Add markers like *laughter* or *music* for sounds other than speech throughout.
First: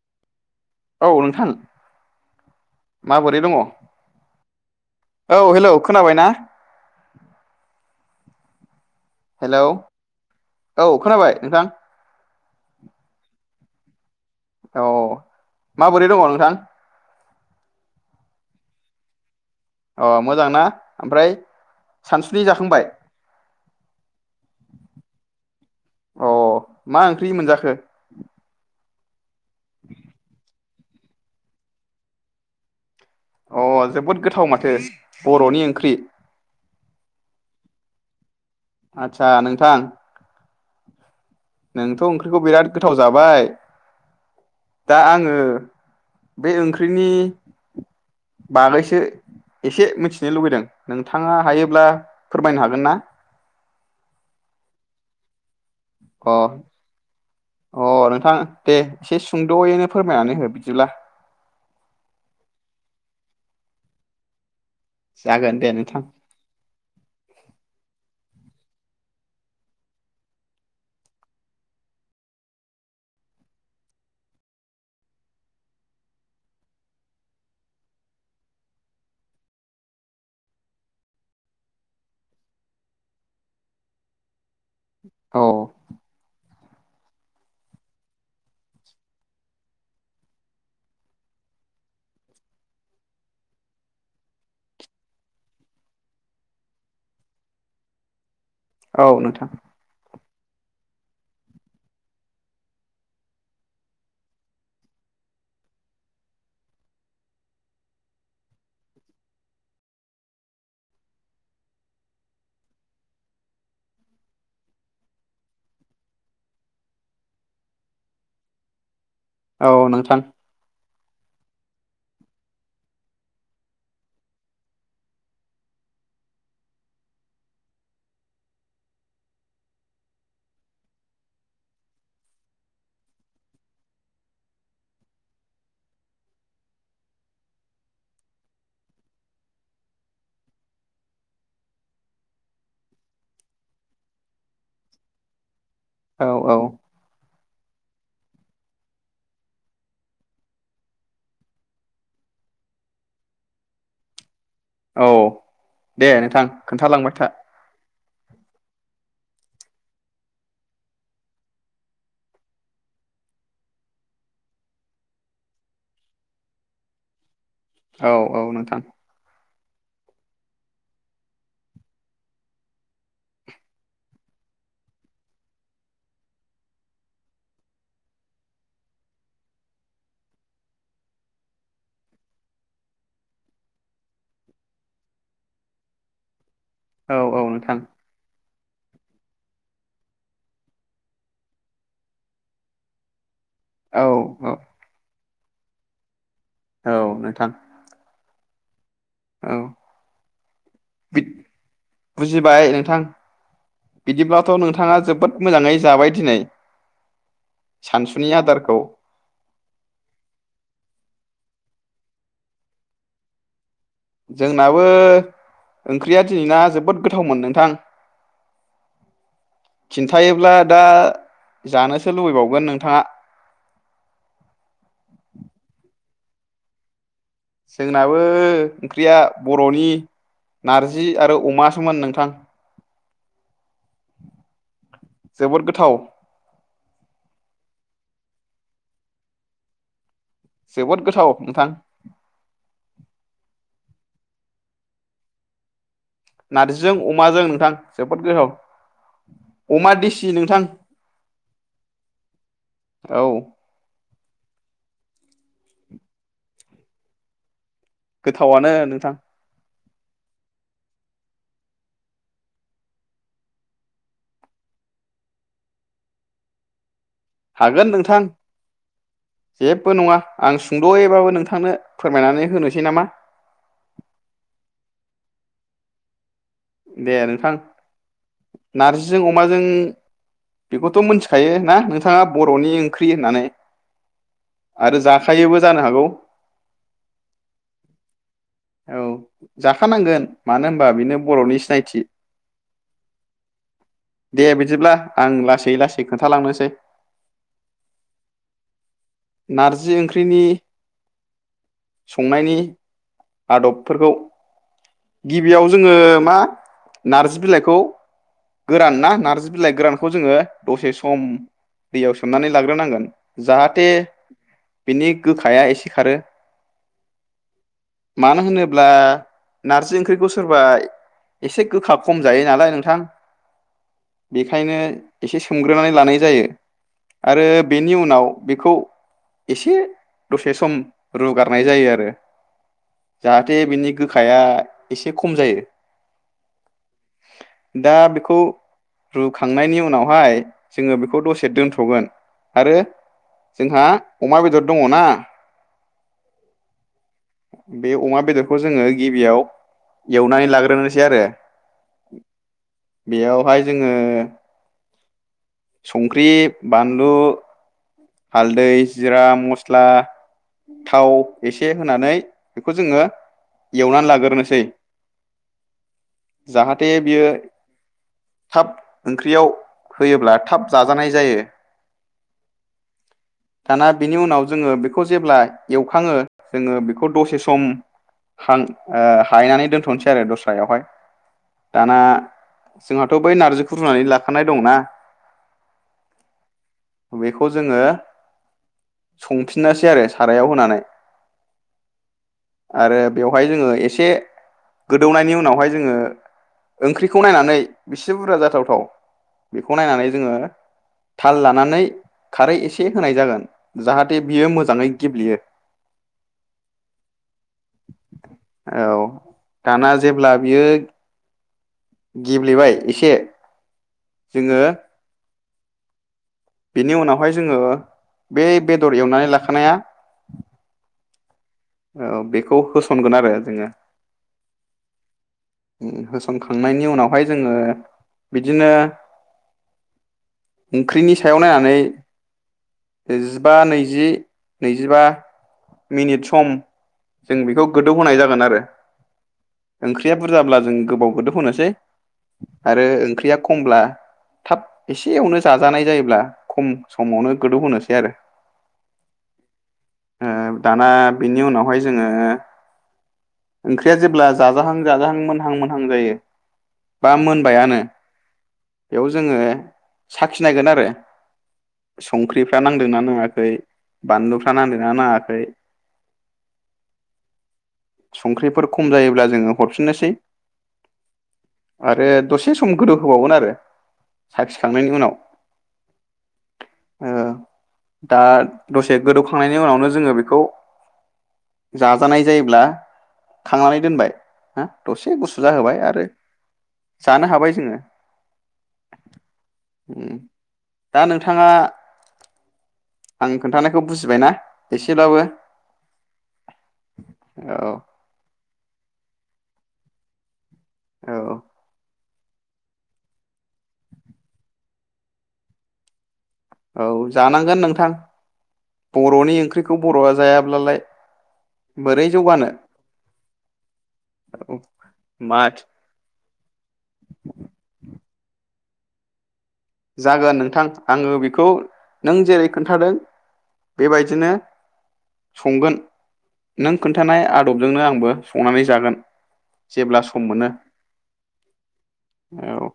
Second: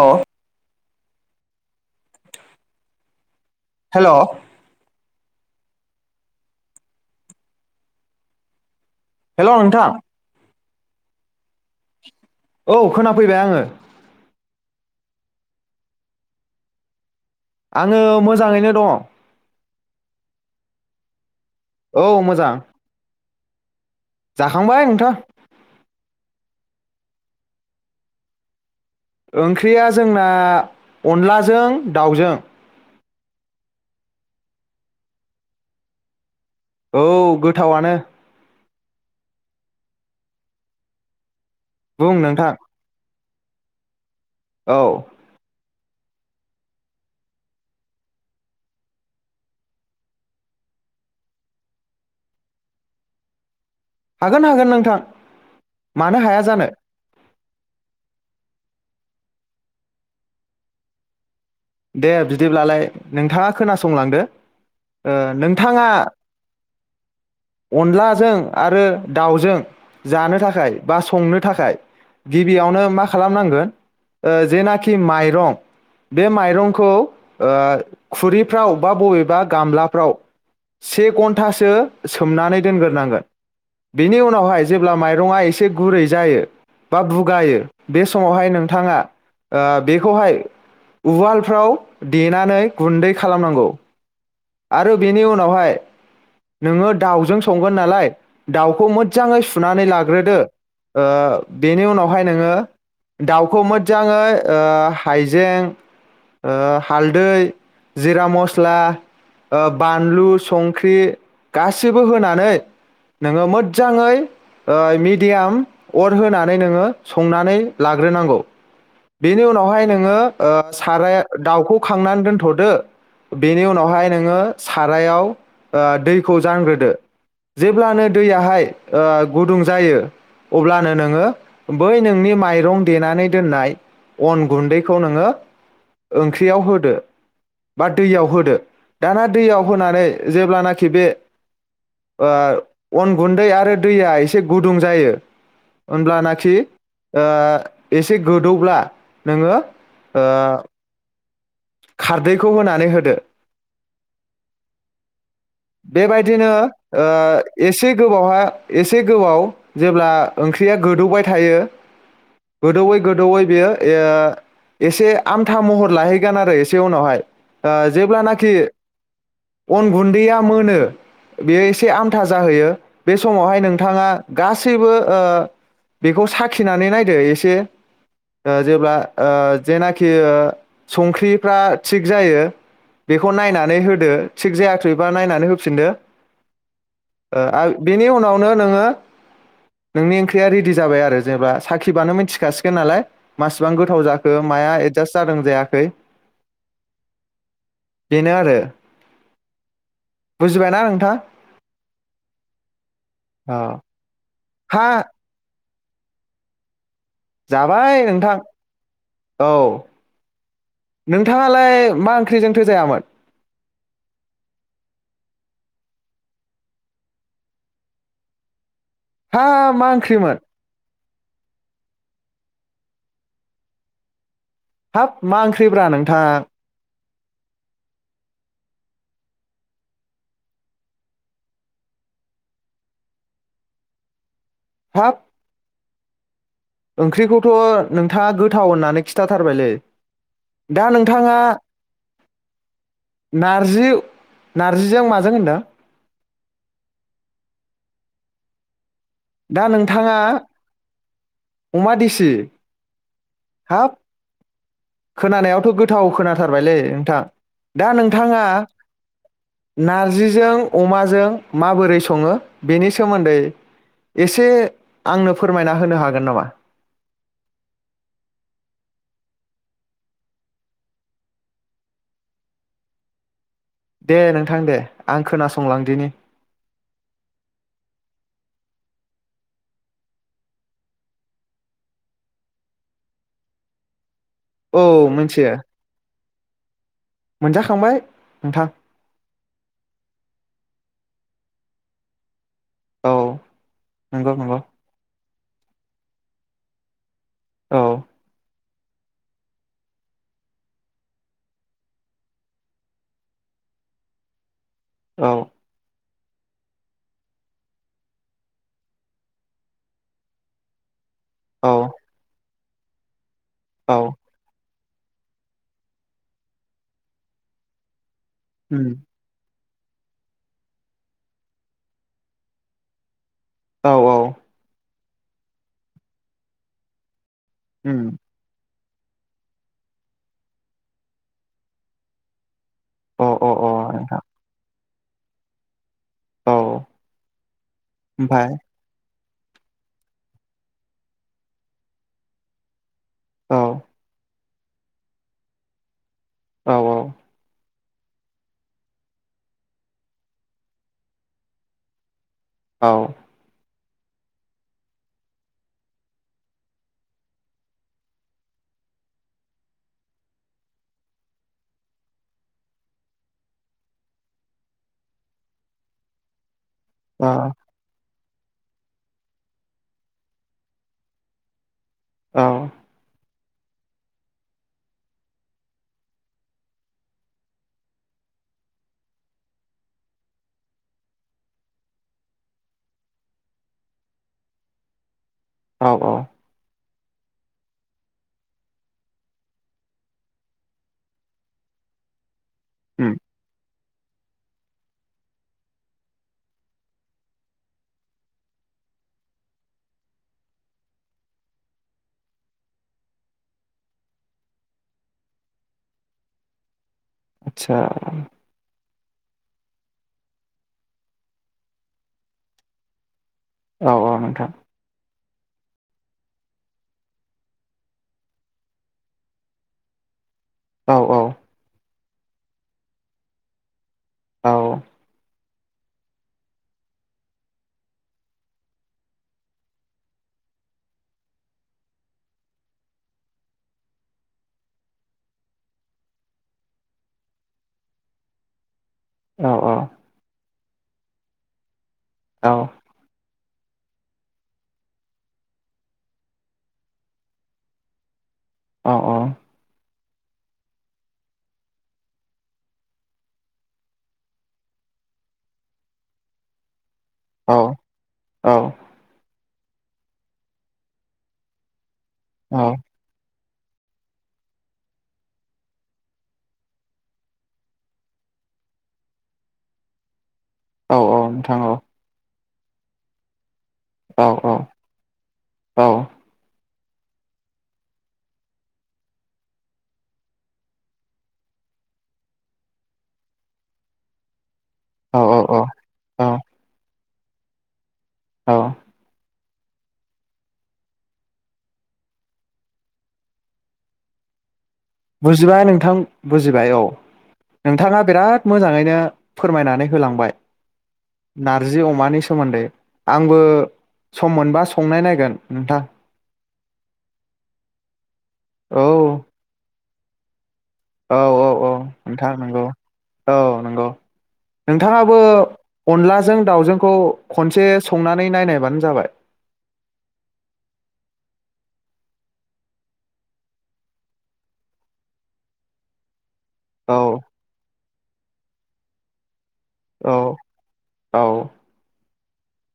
औ औ नोंथां माबोरै दङ? हेल' औ हेलौ खोनाबाय ना? हेलौ नोंथा औ खोनाबाय नोंथां? औ खोनाफैबाय आङो। औ माबोरै दङ नोंथां? आङो मोजाङैनो दङ। अ मोजां ना ओमफ्राय? औ सानसुनि मोजां जाखांबाय? जाखांबाय नोंथां। अ मा ओंख्रि मोनजाखो? ओंख्रिया जोंना अनलाजों दाउजों। अ जोबोद गोथाव माथो बर'नि ओंख्रि। औ गोथावानो। आदसा नोंथां नोंथ' बुं ओंख्रिखौ नोंथां बिराद गोथाव जाबाय। औ *inaudible* दा आङो बे ओंख्रिनि बागैसो एसे मिथिनो लुबैदों नोंथाङा हायोब्ला फोरमायनो हागोन ना? हागोन हागोन नोंथां। मानो अ हाया जानो। अ नोंथां दे एसे सुंद'यैनो फोरमायनानै हो बिदिब्ला। दे बिदिब्लालाय नोंथाङा खोनासंलांदो। ओ जागोन दे नोंथाङा नोंथां अनलाजों आरो दाउजों जानो थाखाय बा संनो थाखाय गिबियावनो मा खालामनांगोन ओ जेनाखि माइरं बे माइरंखौ ओ खुरिफ्राव बा बबेबा गामलाफ्राव से घन्टासो सोमनानै दोनग्रोनांगोन बेनि उनावहाय जेब्ला माइरङा औ एसे गुरै जायो बा बुगायो बे समावहाय नोंथाङा ओ बेखौहाय उवालफ्राव देनानै गुन्दै खालामनांगौ। आरो बेनि उनावहाय नोङो दाउजों संगोन नालाय दाउखौ औ मोजाङै नोंथां सुनानै लाग्रोदो। ओ बेनि उनावहाय नोङो दाउखौ मोजाङै ओ हायजें ओ हालदै जिरा मस्ला ओ बानलु संख्रि गासिबो होनानै नोङो मोजाङै मिडियाम अर होनानै नोङो संनानै लाग्रोनांगौ। बेनि औ उनावहाय नोङो नोंथां ओ साराया दाउखौ खांनानै दोनथ'दो बेनि उनावहाय नोङो सारायाव ओ दैखौ जानग्रोदो जेब्लानो दैयाहाय ओ गुदुं जायो अब्लानो नोङो बै नोंनि माइरं देनानै दोननाय अन गुन्दैखौ नोङो ओंख्रियाव होदो बा दैयाव होदो दाना दैयाव होनानै जेब्लानाखि बे ओ अन गुन्दै आरो दैया एसे गुदुं जायो। औ होनब्लानाखि औ ओ एसे गो दौब्ला नोङो ओ खारदैखौ होनानै होदो। औ दे नोंथां बेबायदिनो ओ खोन्थालांबाय था एसे गोबावहा एसे गोबाव जेब्ला ओंख्रिया गोदौबाय थायो गोदौैयै गोदौैयै बेयो एह एसे आमथा महर लाहैगोन आरो एसे उनावहाय ओ औ औ जेब्लानाखि नोंथां अन गुन्दैया मोनो बेयो एसे आमथा जाहोयो बे समावहाय नोंथाङा गासैबो ओ बेखौ साखिनानै नायदो एसे ओ जेब्ला ओ जेनाखि ओ संख्रि फ्रा थिग जायो बेखौ नायनानै होदो थिग जायाखैबा नायनानै होफिनदो। औ औ ओ-आ नोंथां बेनि उनावनो नोङो नोंनि ओंख्रिया रेडि जाबाय आरो जेनेबा साखिबानो मिथिखासिगोन नालाय। मासिबां गोथाव औ जाखो औ माया एदजास्ट जादों जाय है औ नोंथां। आरो औ बुजिबायना नोंथां बुजिबाय नोंथां औ बिदिब्ला खौ हा नोंथाङा जोबोद मोज *unintelligible* मोजाङै जाबाय दिनै। जाबाय सानसुनि नोंथां आदारखौ औ। नों नोंथाङालाय मा ओंख्रिजोंथो जायामोन? जोंनाबो ओंख्रिया दिनैना जोबोद गोथावमोन नोंथां। हा मा ओंख्रिमोन खिन्थायोब्ला दा जानोसो लुगैबावगोन नोंथाङा। हाब मा ओंख्रिब्रा नोंथां? जोंनाबो ओंख्रिया बर'नि नारजि आरो अमासोमोन नोंथां। हाब जोबोद गोथाव। ओंख्रिखौथ' नोंथाङा गोथाव होननानै खिथाथारबायलै। दा जोबोद गोथाव नोंथाङा नोंथां नारजि नारजिजों माजों होनदों? नार्जिजों अमाजों नोंथां जोबोद गोथाव। दा अमा नोंथाङा देसि नोंथां अमा देसि औ हाब खोनानायावथ' गोथाव खोनाथारबायलै नोंथां। दा नोंथाङा गोथावानो नोंथां नारजिजों अमाजों माबोरै सङो बेनि सोमोन्दै एसे आंनो फोरमायना होनो हागोन नामा? हागोन नोंथां जेबो नङा आं सुंद'यैबाबो नोंथांनो फोरमायनानै होनोसै नामा? दे नोंथां दे आं खोनासंलांदिनि। दे नोंथां नारजिजों अमाजों बेखौथ' मोनथिखायो ना नोंथाङा बर'नि ओंख्रि होननानै? औ आरो मिथियो जाखायोबो जानो हागौ मोनजाखांबाय नोंथां औ जाखानांगोन मानो होन बा बिनो बर'नि सिनायथि औ नंगौ दे नंगौ बिदिब्ला आं ला लासै लासै खोन्थालांनोसै। औ नारजि ओंख्रिनि संनायनि आदबफोरखौ औ गिबियाव जोङो मा नार्जि बिलाइखौ गोरान ना नार्जि बिलाइ गोरानखौ जोङो दसे सम औ दैयाव सोमनानै लाग्रोनांगोन। जाहाथे औ बिनि गोखाया एसे खारो। मानो होनोब्ला उम नारजि ओंख्रिखौ सोरबा एसे गोखा खम जायो नालाय नोंथां। औ औ बेखायनो एसे सोमग्रोनानै लानाय जायो। आरो बेनि उम उनाव बेखौ एसे दसे सम रुगारनाय जायो आरो। अ अ जाहाथे बिनि अ नोंथां गोखाया एसे खम जायो। औ दा बेखौ ओमफाय रुखांनायनि उनावहाय जोङो बेखौ दसे दोनथ'गोन आरो औ जोंहा अमा बेदर दङ ना औ औ बे अमा बेदरखौ जोङो गिबियाव एवनानै लाग्रोनो से आरो औ बेयावहाय जोङो संख्रि बानलु हालदै जिरा मस्ला थाव एसे होनानै बेखौ जोङो एवनानै लागोरनोसै। जाहाथे बियो औ थाब ओंख्रियाव होयोब्ला थाब जाजानाय जायो। औ दाना बिनि उनाव जोङो बेखौ जेब्ला एवखाङो जोङो बेखौ दसे सम हां-ओ हायनानै दोनथ'नोसै आरो दस्रायावहाय दाना जोंहाथ' बै नार्जिखौ रुनानै लाखानाय दंना औ औ बेखौ जोङो संफिननोसै आरो सारायाव होनानै। आरो उम बेवहाय जोङो एसे गोदौनायनि उनावहाय जोङो ओंख्रिखौ नायनानै बेसे बुरजा जाथावथाव बेखौ नायनानै जोङो थाल लानानै खारै एसे होनाय जागोन जाहाथे बियो मोजाङै गेब्लेयो। आच्छा औ दाना जेब्ला बियो गेब्लेबाय एसे। औ औ नोंथां। जोङो बेनि उनावहाय जोङो बे बेदर एवनानै लाखानाया औ औ औ औ बेखौ होसनगोन आरो जोङो। होसनखांनायनि उनावहाय जोङो बिदिनो ओंख्रिनि सायाव नायनानै जिबा नैजि नैजिबा मिनिट सम जों बेखौ गोदौहोनाय जागोन आरो। औ औ जाब्ला जों गोबाव गोदौहोनोसै। औ आरो ओंख्रिया खमब्ला थाब एसेयावनो जाजानाय जायोब्ला खम समावनो गोदौ होनोसै आरो। अ अ ओ दाना बिनि उनावहाय जोङो ओंख्रिया जेब्ला जाजाहां जाजाहां मोनहां मोनहां जायो। बा मोनबायानो औ बेयाव जोङो साखिनायगोन आरो। औ संख्रिफ्रा नांदोंना नाङाखै बानलुफ्रा नांदोंना नाङाखै संख्रिफोर खम जायोब्ला जोङो हरफिननोसै। औ नोंथां औ आरो दसे एसे सम गोदौ होबावगोन आरो। औ औ साखिखांनायनि उनाव औ ओ दा दसे गोदौखांनायनि उनावनो जोङो बेखौ जाजानाय जायोब्ला खांनानै दोनबाय। हा दसे औ गुसु औ जाहोबाय आरो जानो हाबाय जोङो दा नोंथाङा आं खोन्थानायखौ बुजिबाय ना? बुजिबाय नोंथां बुजिबाय औ औ नोंथाङा बिराद मोजाङैनो फोरमायनानै होलांबाय। औ नारजि अमानि सोमोन्दै आंबो सम मोनबा संनाय नायगोन नोंथां। औ जानांगोन नोंथां औ बर'नि ओंख्रिखौ खौ बर'आ जायाब्लाालाय औ औ औ नोंथां नंगौ औ नंगौ नोंथाङाबो मा अनला जों दाावजोंखौ खनसे संनानै नायनायबानो जाबाय जागोन नोंथां आङो बेखौ नों जेरै खोन्थादों बेबायदिनो संगोन। नों औ खोन्थानाय आदबजोंनो आंबो संनानै जागोन। जेब्ला सम मोनो औ औ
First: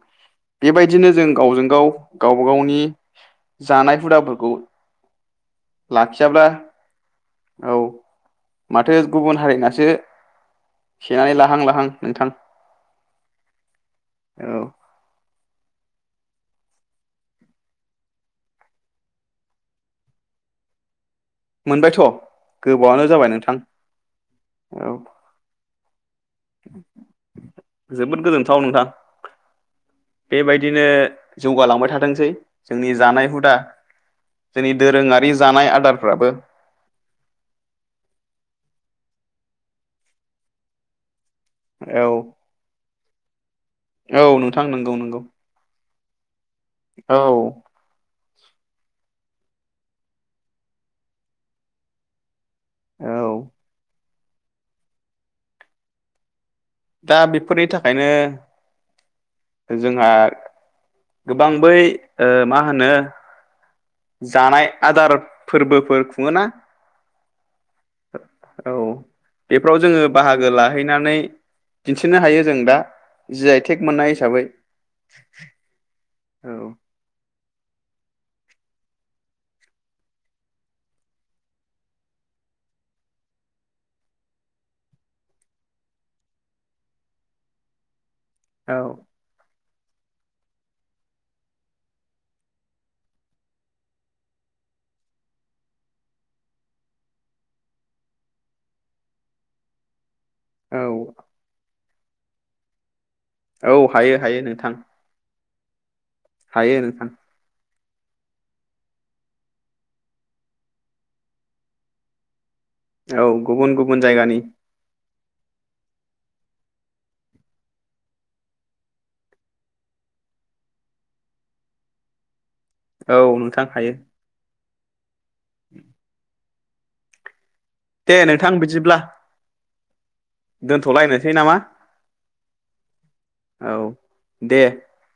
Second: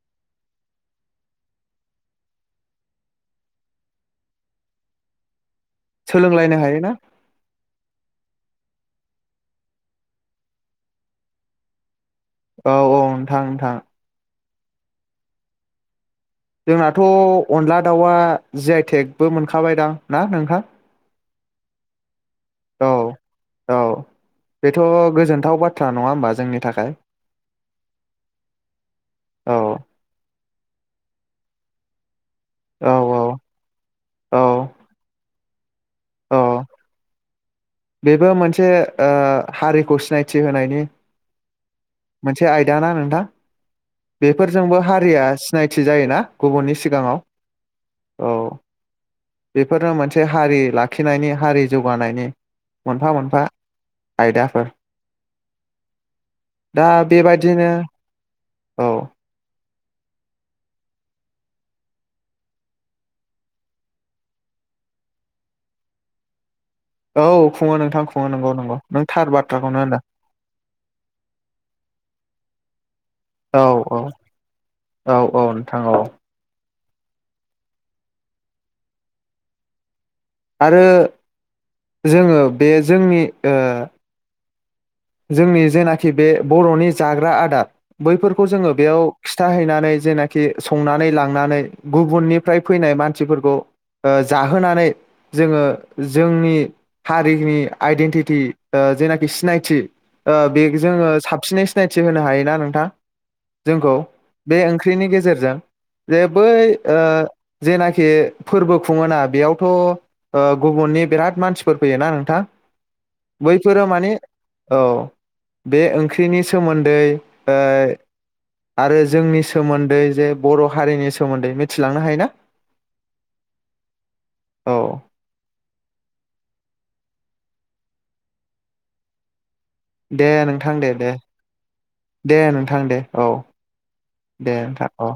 बेबायदिनो जों गावजों गाव गावबा गावनि जानाय हुदाफोरखौ लाखियाब्ला सोलोंलायनो हायोना औ माथो गुबुन हारिनासो सेनानै लाहां लाहां नोंथां। औ औ नोंथां नोंथां। औ जोंहाथ' अनला दाउआ जि आइ टेकबो मोनखाबायदां ना नोंथां? मोनबायथ' औ गोबावानो जाबाय नोंथां औ बेथ' औ गोजोनथाव बाथ्रा नङा होमबा? जोंनि थाखाय जोबोद गोजोनथाव नोंथां। औ बेबायदिनो जौगालांबाय थाथोंसै। जोंनि औ औ जानाय हुदा जोंनि दोरोङारि जानाय आदार अ बेबो मोनसे ओ हारिखौ सिनायथि होनायनि औ मोनसे आयदा ना नोंथां? हा औ नोंथां बेफोरजोंबो नंगौ नंगौ हारिया सिनायथि जायोना गुबुननि औ सिगाङाव औ बेफोरनो मोनसे हारि लाखिनायनि हारि जौगानायनि मोनफा औ मोनफा आयदाफोर दा बेफोरनि थाखायनो औ जोंहा गोबां बै ओ मा होनो जानाय आदार फोरबोफोर खुङोना औ खुङो नोंथां खुङो नंगौ औ नंगौ नों थार बेफोराव बाथ्राखौनो जोङो होनदों। खिनो हायो जों दा। जि औ आइ टेक औ मोननाय हिसाबै औ औ नोंथां औ औ आरो जोङो बे जोंनि ओ जोंनि जेनाखि बे बर'नि जाग्रा आदार बैफोरखौ जोङो औ बेयाव खिथाहैनानै जेनोखि संनानै लांनानै गुबुननिफ्राय फैनाय मानसिफोरखौ जाहोनानै जोङो जोंनि हारिनि आइडेेनटिटि ओ जेनाखि सिनायथि ओ बे औ जोङो साबसिनै सिनायथि होनो हायोना नोंथां? औ जोंखौ हायो हायो बे नोंथां ओंख्रिनि गेजेरजों जे बै हायो ओ नोंथां जेनाखि फोरबो खुङोना बेयावथ' ओ गुबुननि बिराद मानसिफोर फैयोना नोंथां? औ गुबुन बैफोरो गुबुन माने जायगानि औ बे ओंख्रिनि सोमोन्दै ओ आरो जोंनि सोमोन्दै जे बर' हारिनि सोमोन्दै मिथिलांनो हायो ना? औ नोंथां हायो। औ *inaudible* दे नोंथां बिदिब्ला। दे नोंथां दे दे दोनथ'लायनोसै नामा दे नोंथां दे औ दे नोंथां औ।